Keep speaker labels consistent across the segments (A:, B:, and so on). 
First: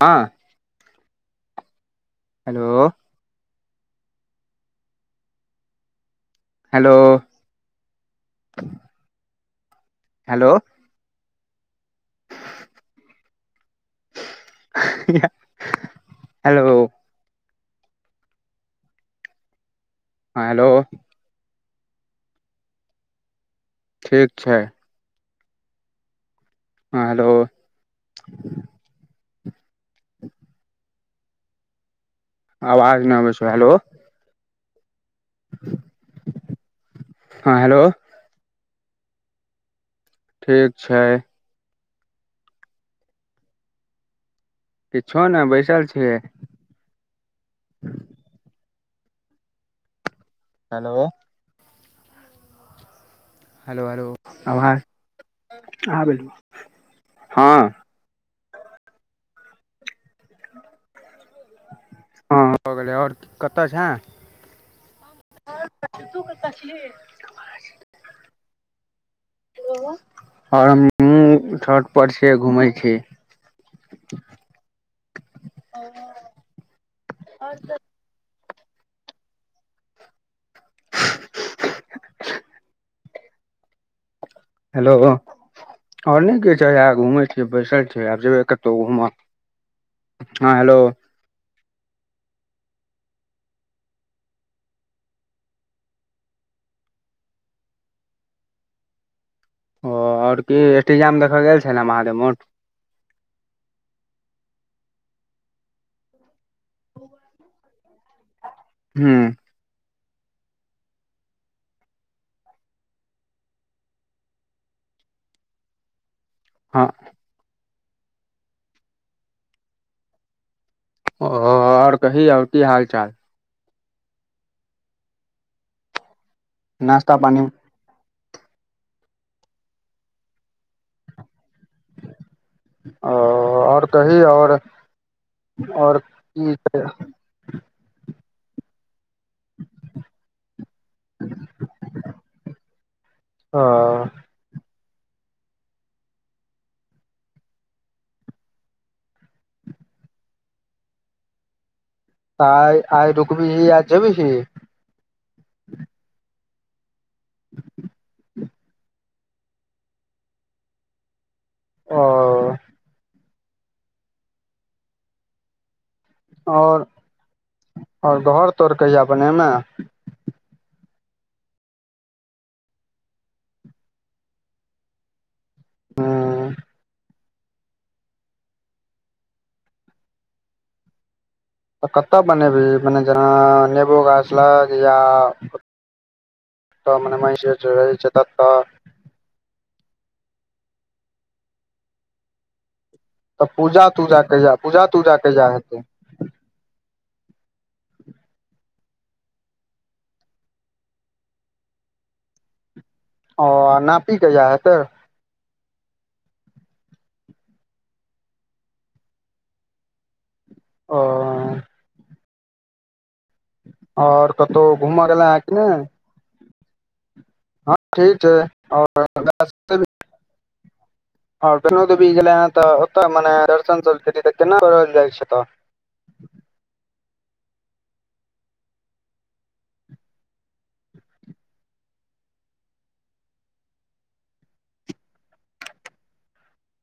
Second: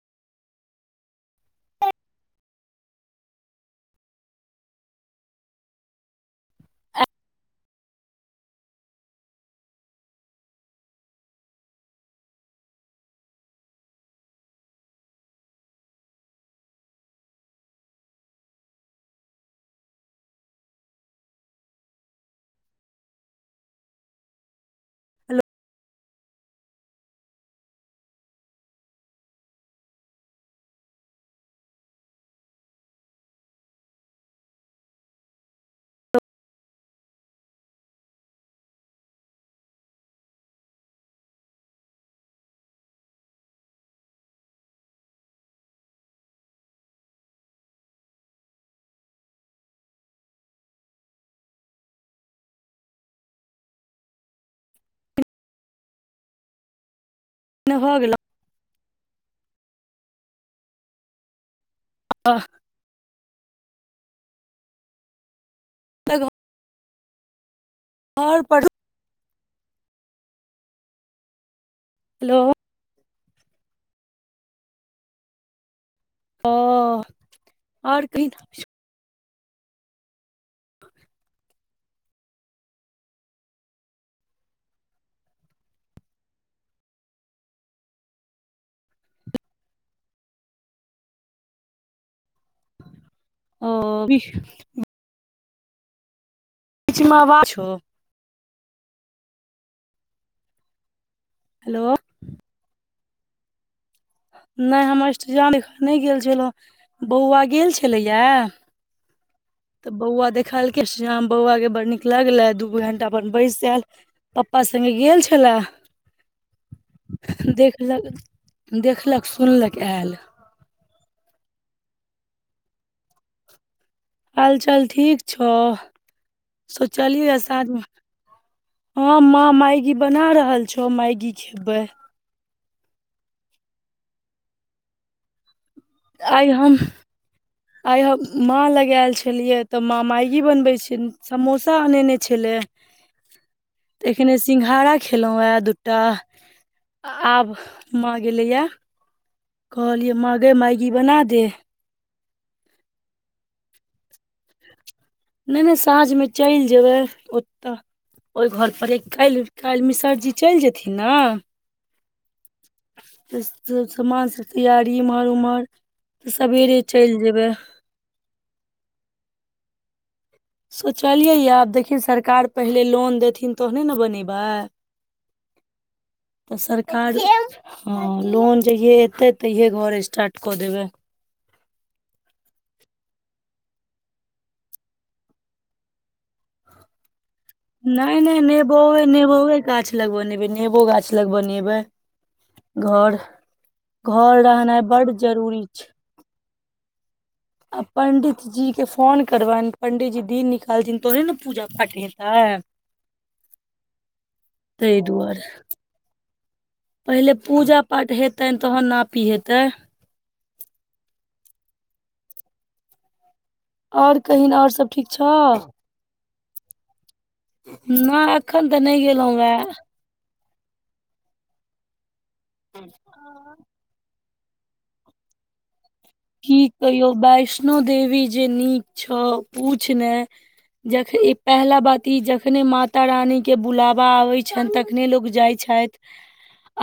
A: हाँ hello hello hello [inaudible] hello हाँ hello ठीक छैय
B: हेलो
A: हाँ हेलो [inaudible] आवाज ना अबै छौ हेलो [inaudible] हाँ हेलो ठीक छैय किछो नै बैसल छियै हेलो हेलो हेलो आवाज आब एलो हाँ
B: हेलो भऽ गेलो [inaudible]
A: भऽ गेलै ओर कतऽ छै [inaudible] तू कत छीह
B: ओर पढ़
A: हालो हमहू छत पर छी
B: हेलो
A: घूमै छी [inaudible]
B: ओ आओर कही किछो
A: [inaudible] हेलो ओर नय के छै घुम छिय बैसल छियै आब जेबै कतहु घूम हँ हेलो
B: [inaudible] [unintelligible]
A: ओ ओर की अष्ठजाम मे देखल गेल छेलै
B: हेलो
A: महादेव मोठ
B: नय हम इष्टजान नय गेल छलहुँ बौआ गेल छलैया
A: हूँ
B: तऽ बौआ देखलक अष्टजाम बौआ के बड़ नीक लगले दू घंटा अपन बैस आल पपा सङ्गे गेल छलए
A: हँ
B: देखलक देखलक सुनलक आयल
A: ओ आओर कही आओर की हाल चाल
B: हाल चाल ठीक छअ
A: नाश्ता
B: सोचलिया
A: पानी
B: साँझमे हँ मां मैगी बना रहल छौ मैगी खेबै
A: ओ आओर कही आओर आओर
B: आइ
A: की
B: हम आइ हम माँ लगएल छलियै तऽ माँ मैगी बनबै छै समोसा अनेने छलै [inaudible]
A: हँ
B: तऽ एखने सिंघाड़ा खेलौ या दूटा आब माँ गेलै या कहलियै मांगै मैगी बना दे
A: त आइ आइ रुकबीही या जेबही
B: नै नै साँझमे चलि जेबै ओतऽ ओई घर पर एक काल्हि काल्हि मिसरजी चलि जेथिन न
A: ओ
B: त सामानसब तैयारी एम्हर ओम्हर तऽ सवेरे
A: आओर
B: चलि जेयबै
A: आओर घर तोर कहिया बनेमां
B: सोचलियै या आब देखिन सरकार पहिले लोन देथिन तहने न बनेबाय तऽ सरकार हँ लोन जहिये एते तैहिये घर स्टार्ट कऽ देबै
A: तऽ कतय बनेबही मने जेना नेबो गाछ लग या तऽ मने [unintelligible]
B: नै नै
A: ततऽ
B: नेबो ए नेबोे वे गाछ लग बनेबै नेबो गाछ लग बनेबै घर
A: तऽ पूजा तूजा
B: घर
A: कहिया पूजा
B: रहनाइ
A: तूजा
B: बड्ड
A: कहिया
B: जरूरी
A: हेतै
B: छै आ पण्डित जी के फोन करबनि पण्डीजी दिन निकालथिनि तोहने न पूजा पाठ हेताई
A: ओ आ नापी कहिया हेतइ
B: ई दुआर पहिले पूजा पाठ हेतैन तहन नापी हेतै
A: ओ
B: आओर
A: ओर
B: कहिन
A: कतौ
B: आओर सब ठीक
A: घूमऽ
B: छौ
A: गेलेंहें कि नै ठीक
B: नय
A: छै
B: एखन तऽ नै गेलौ अए
A: आओर आओर कोनो गेलै ह तऽ ओतऽ मने दर्शन तऽ केना बरल जाइ छै एतऽ [unintelligible]
B: की कहियौ वैष्णो देवी जे नीक छौ पूछनै जख पहीला बात ई जखने माता रानी के बुलावा आवेय छनि तखने लोक जाय छैन हथि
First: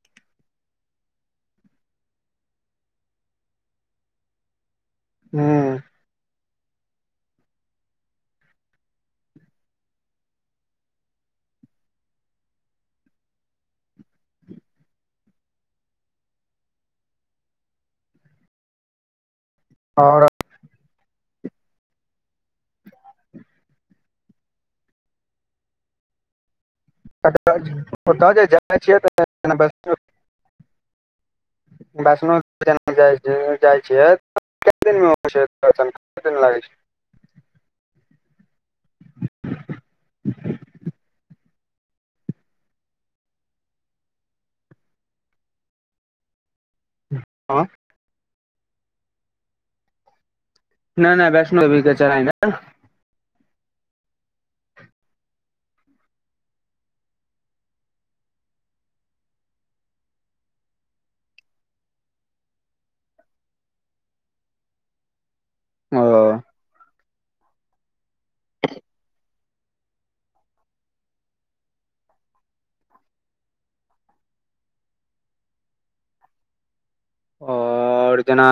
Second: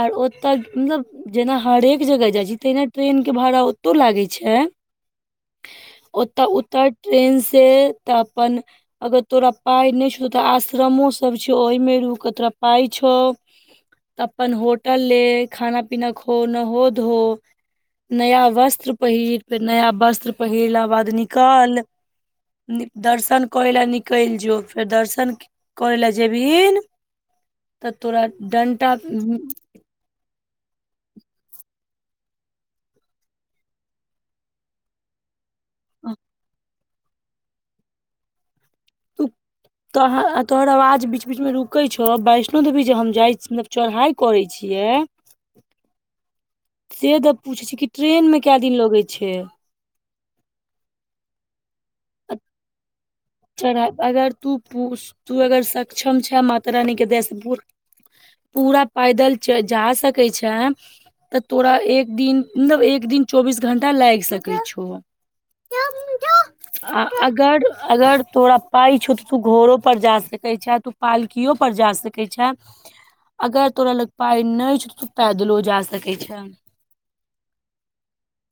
B: आर ओत मतलब जेना हरेक जगह जाय छी, तेना ट्रेन के भाड़ा ओतो लागै छै। छै
A: हूँ
B: ओतऽ उतऽ ट्रेन से तऽ अपन अगर तोरा पाइ नै छौ, तऽ आश्रमोसब छौ, ओहिमे रूक तोरा पाइ छौ। तऽ अपन होटल ले खाना पीना खो नहो धो। नया वस्त्र पहिर फेर नया
A: और
B: वस्त्र पहिरला बाद निकल। दर्शन करै लए निकैल जौ फेर दर्शन करै लए जेबही तऽ तोरा
A: ओतऽ जे जाइ
B: डंटा
A: छियै तऽ जेना वैष्णो वष्णो [inaudible] जेना जाइ छै जाइ छियै [inaudible] कते दिनमे के दिन लागै छै
B: [unintelligible] तोह तोहर आवाज बीच बीच मे रुकै छौ वैष्णो देवी जे हम जाइ मलब चढ़ाई करै छियै से तऽ
A: हँ
B: पूछैत छी कि ट्रेनमे कए दिन लगैत छै
A: नय नय वैष्णोवी के चढ़
B: चढ़ अगर तू तू अगर सक्षम छै माता रानी के देया से पू पूरा पैदल जा सकैत छैय तऽ तोरा एक दिन मतलब एक दिन चौबीस घंटा लैग सकै छौ
A: [unintelligible]
B: आ अगर अगर तोरा पाइ छौ तऽ तू घोड़ोपर जा सकै छहँ, तू पालकिओपर जा सकै छहँ अगर तोरा लग पााय नय छैह, त तो पैदलो जा सकैत छैह
A: आओर जेना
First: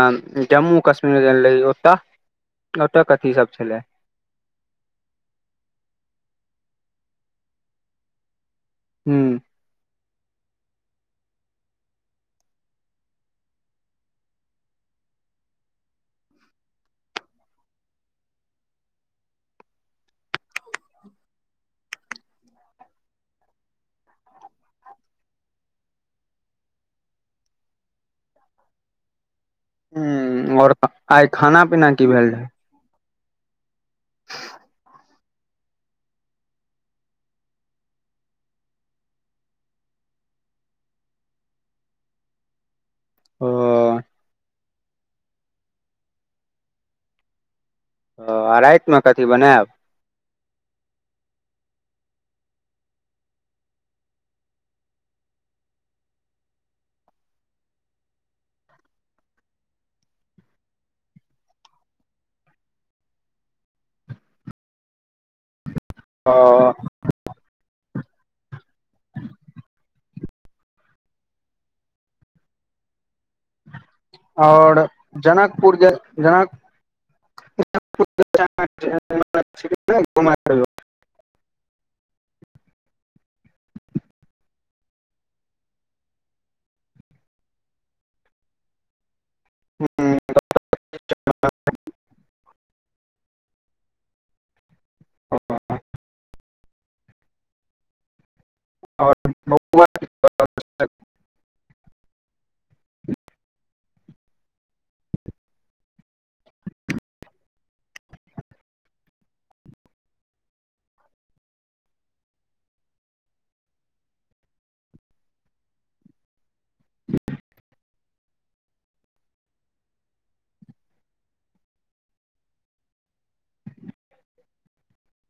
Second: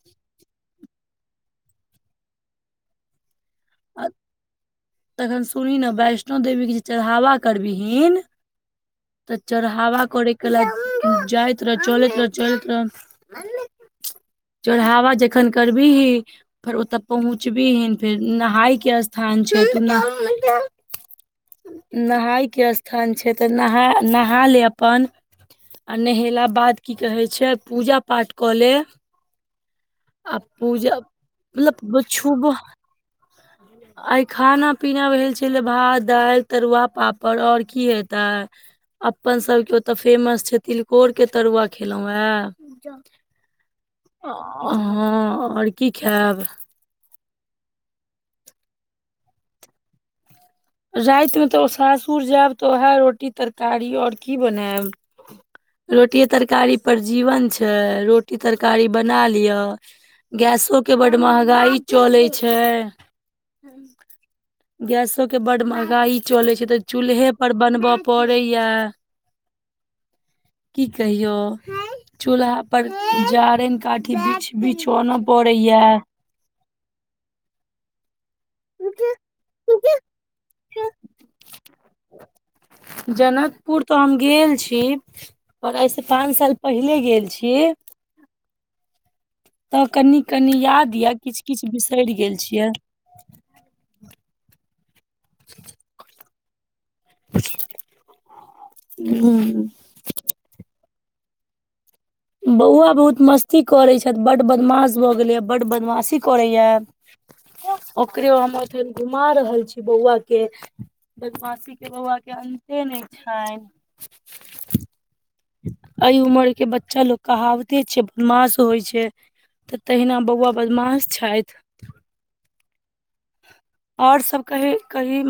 A: जम्मू कश्मीर गेलै ओतय ओत कथी सब छलै
B: तखन सुनी न वैष्णो देवी के जे चढ़ावा करबीहन
A: हूँ
B: तऽ चढ़ावा करय के ल जाइत रह चलैत रह चलैत रह चढ़ावा जखन करबीही फेर ओतऽ पहुँचबी ही फेर नहााय के स्थान छै नहाय के स्थान छै तऽ नहा नहा ले अपन आ नहेला बाद की कहै छै पूजा पाठ कऽ ले आ
A: हूँ और
B: पूजा
A: आइ खाना पीना
B: मतलब
A: की भेल रहै
B: छु आइ खाना पीना भेल छल भात दाइल तरुआ पापड़ ओर की हेतै अपन सभके ओतऽ फेमस छै तिलकोर के तरुआ खेलो हे हँ
A: ओ
B: आ ओर की खायब
A: ओ राइत मे कथी बनायब
B: रात मे तऽ सासुर जायब तऽ उएह रोटी तरकारी ओर की बनायब रोटिए तरकारी पर जीवन छै रोटी तरकारी बना लिअ गैसो के बड्ड महगाई चले छै गैसो के बड महगाई चले छै
A: ओ
B: तऽ चूल्हे पर बनबय पड़ैया की कहियो चूल्हा पर जारैन काट की बिछ
A: और
B: बिछो अन पड़े
A: जनकपुर
B: या
A: [unintelligible] [inaudible]
B: [inaudible] जनकपुर तऽ हम गेल छी पर एहि सँ पाच साल पहिले गेल छियै तऽ
A: कहियौ
B: कनि कनि याद ये किछ किछ बिसरि गेल छी कीय [inaudible]
A: आओर
B: [inaudible]
A: बौआ
B: बौआ बहुत मस्ती करैत छैथ बड बदमाश भऽ गेलैय बड बदमासी करैया ओकरे हम अखैन घुमा रहल छी बौआ के बदमासी के बउआ के अन्ते नय छैन ऐ उमर के बच्चा लोक के कहावते छै मास होइ छै तऽ तहिना बौआ बदमास छैथ ओर सब कही कही